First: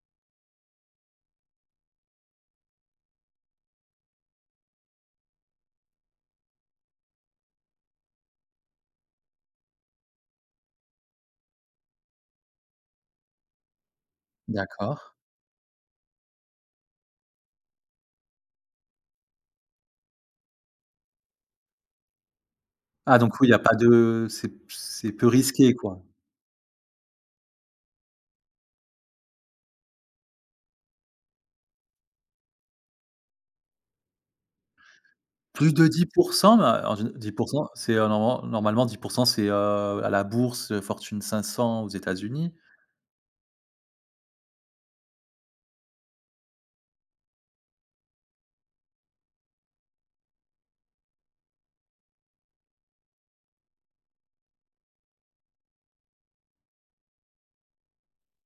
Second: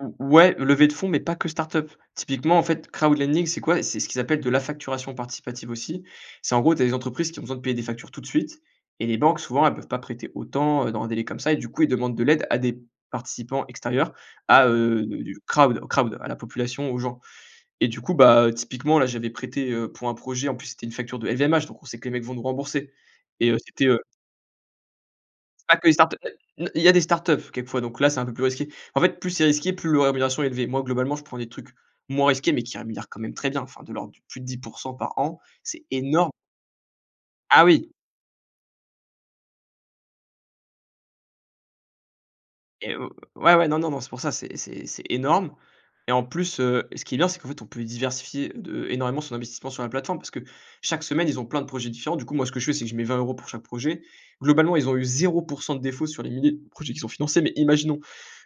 Mmh mh, ouais levée de fonds, mais pas que start-up. Typiquement en fait Crowd Lending, c'est quoi, c'est ce qu'ils appellent de la facturation participative, aussi. C'est en gros des entreprises qui ont besoin de payer des factures tout de suite et les banques souvent elles peuvent pas prêter autant, heu, dans un délai comme ça et du coup ils demandent de l'aide à des participants extérieurs, à, heu D'accord. heu, du Crowd Crowd à la population, aux gens et du coup, bah typiquement là j'avais prêté, heu, pour un projet, en plus c'était une facture de LVMH, donc on sait que les mecs vont nous rembourser Ah donc oui, et il y heu, a pas c'était, heu de c'est p c'est peu risqué, Pas que des quoi. start-up, il y a des startups quelquefois donc là c'est un peu plus risqué. En fait plus c'est risqué, plus la rémunération est élevée. Moi globalement je prends des trucs moins risqués, mais qui rémunère quand même très bien, enfin de l'ordre de plus de 10 % par an, Plus c'est de dix énorme. pour cent? Heu, en géné dix pour Ah cent oui. c'est normalement normalement 10 % c'est, heu, à la bourse, heu, fortune 500 aux États-Unis. Et heu, ouais, ouais, non, non, non, c'est pour ça, c'est c'est c'est énorme et en plus, heu, ce qui est bien, c'est qu'en fait on peut diversifier de énormément son investissement sur la plateforme parce que chaque semaine, ils ont plein de projets différents. Du coup, moi ce que je fais, c'est que je mets 20 € pour chaque projet. Globalement ils ont eu 0 % de défauts sur les milliers de projets qui sont financés, mais imaginons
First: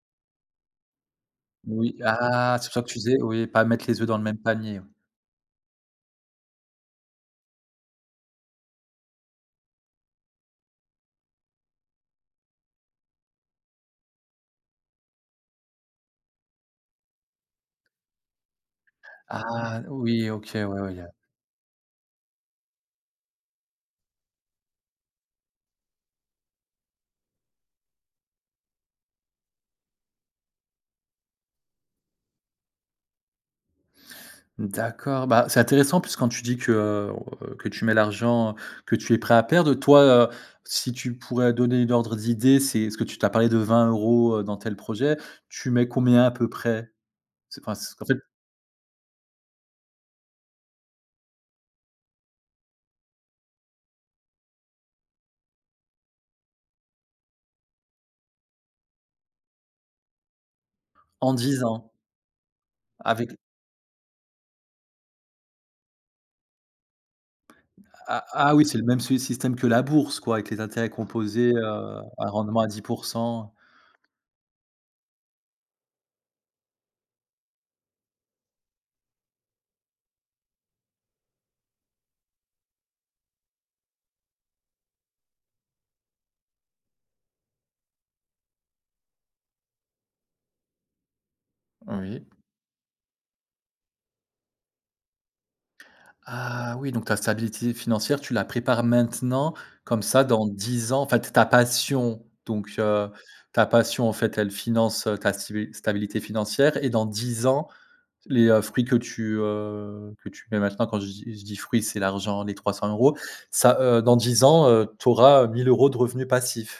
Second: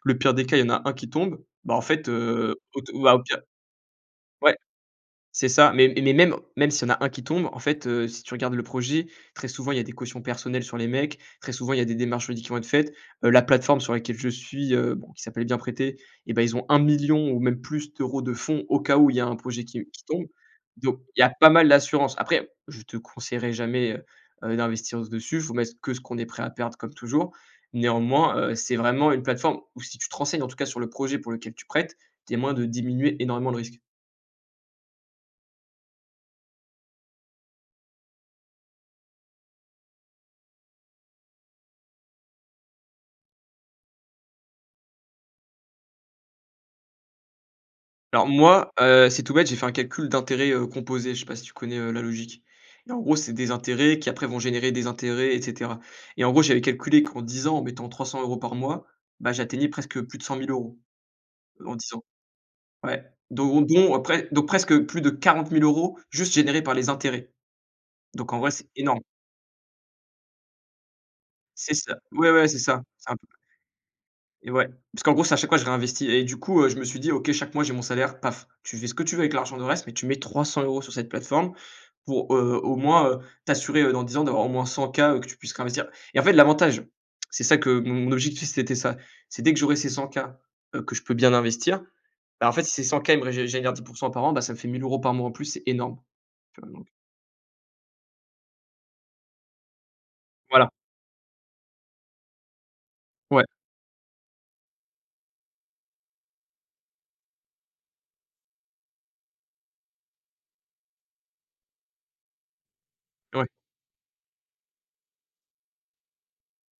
le pire des cas il y en a 1 qui tombe, bah en Oui fait, heu, ah c'est pour ça que tu auto bah disais, au pire oui, pas mettre les œufs dans le même ouais. panier. C'est ça, mais mais même, même s'il y en a 1 qui tombe en fait, heu, si tu regardes le projet, très souvent il y a des cautions personnelles sur les mecs, très souvent, il y a des démarches qui vont être faites. Heu, la plateforme sur laquelle je suis, heu, bon qui s'appelle «Bienprêter», eh ben ils ont 1 000 000 ou même plus d'euros de fonds au cas où il y a un projet Ah! qui qui tombe. Oui OK. Ouais, ouais, il Donc, y a il y a pas mal d'assurance. Après, je te conseillerais jamais, heu heu, d'investir dessus. Il faut mettre que ce qu'on est prêt à perdre, comme toujours. Néanmoins, heu, c'est vraiment une plateforme où si tu te renseignes en tout cas sur le projet pour lequel tu prêtes, il y a moyen de diminuer énormément le risque. D'accord. Bah c'est intéressant puisque quand tu dis que que tu mets l'argent, que tu es prêt à perdre, toi, heu, si tu pourrais donner une ordre d'idée, c'est parce que tu tu as parlé de 20 €, dans tel projet, tu mets combien à peu près? C'est parce qu'en fait Alors moi, heu, c'est tout bête, j'ai fait un calcul d'intérêt, heu, composé, je sais pas si tu connais, heu, la logique et en gros c'est des intérêts qui après vont générer des intérêts et cetera et en gros j'avais calculé qu'en 10 ans en mettant 300 € par mois, bah j'atteignais presque, heu, plus de 100 000 €. En 10 En ans. 10 ans, ouais, Avec l d'euros. Donc presque plus de 40 000 € juste générés par les intérêts. Ah Donc en vrai ah oui, c'est c'est le énorme. même système que la bourse, quoi, avec les intérêts composés, heu, C'est ça, à ouais, ouais c'est rendement à ça. dix pour Simple cent. et ouais, puisqu'en gros c'est chaque fois je réinvestis et du coup, heu, je me suis dit: «OK chaque mois j'ai mon salaire paf, tu fais ce que tu veux avec l'argent, le reste, mais tu mets 300 € sur cette plateforme». Pour, heu, au moins, heu, t'assurer, heu, dans 10 ans d'avoir au moins 100 K que tu puisses réinvestir et en fait l'avantage, c'est ça que mon objectif c'était ça, c'est dès que j'aurai ces 100 K, heu, que je peux bien investir, Oui. en fait si ces 100 K ils me régénèrent 10 % par an, bah ça me fait 1 000 € par mois en plus, c'est énorme. Tu vois Ah! donc Oui donc ta stabilité financière tu la prépares maintenant comme ça dans Voilà. 10 ans enfin, t ta passion, donc heu, Ouais. ta passion en fait, elle finance, heu, ta stibi ta stabilité financière et dans 10 ans, les, heu, fruits que tu, heu, que tu mets maintenant quand je dis je dis fruits, c'est l'argent, les 300€, Ouais. ça, heu, dans 10 ans, heu, tu auras, heu, 1 000 € de revenus passifs.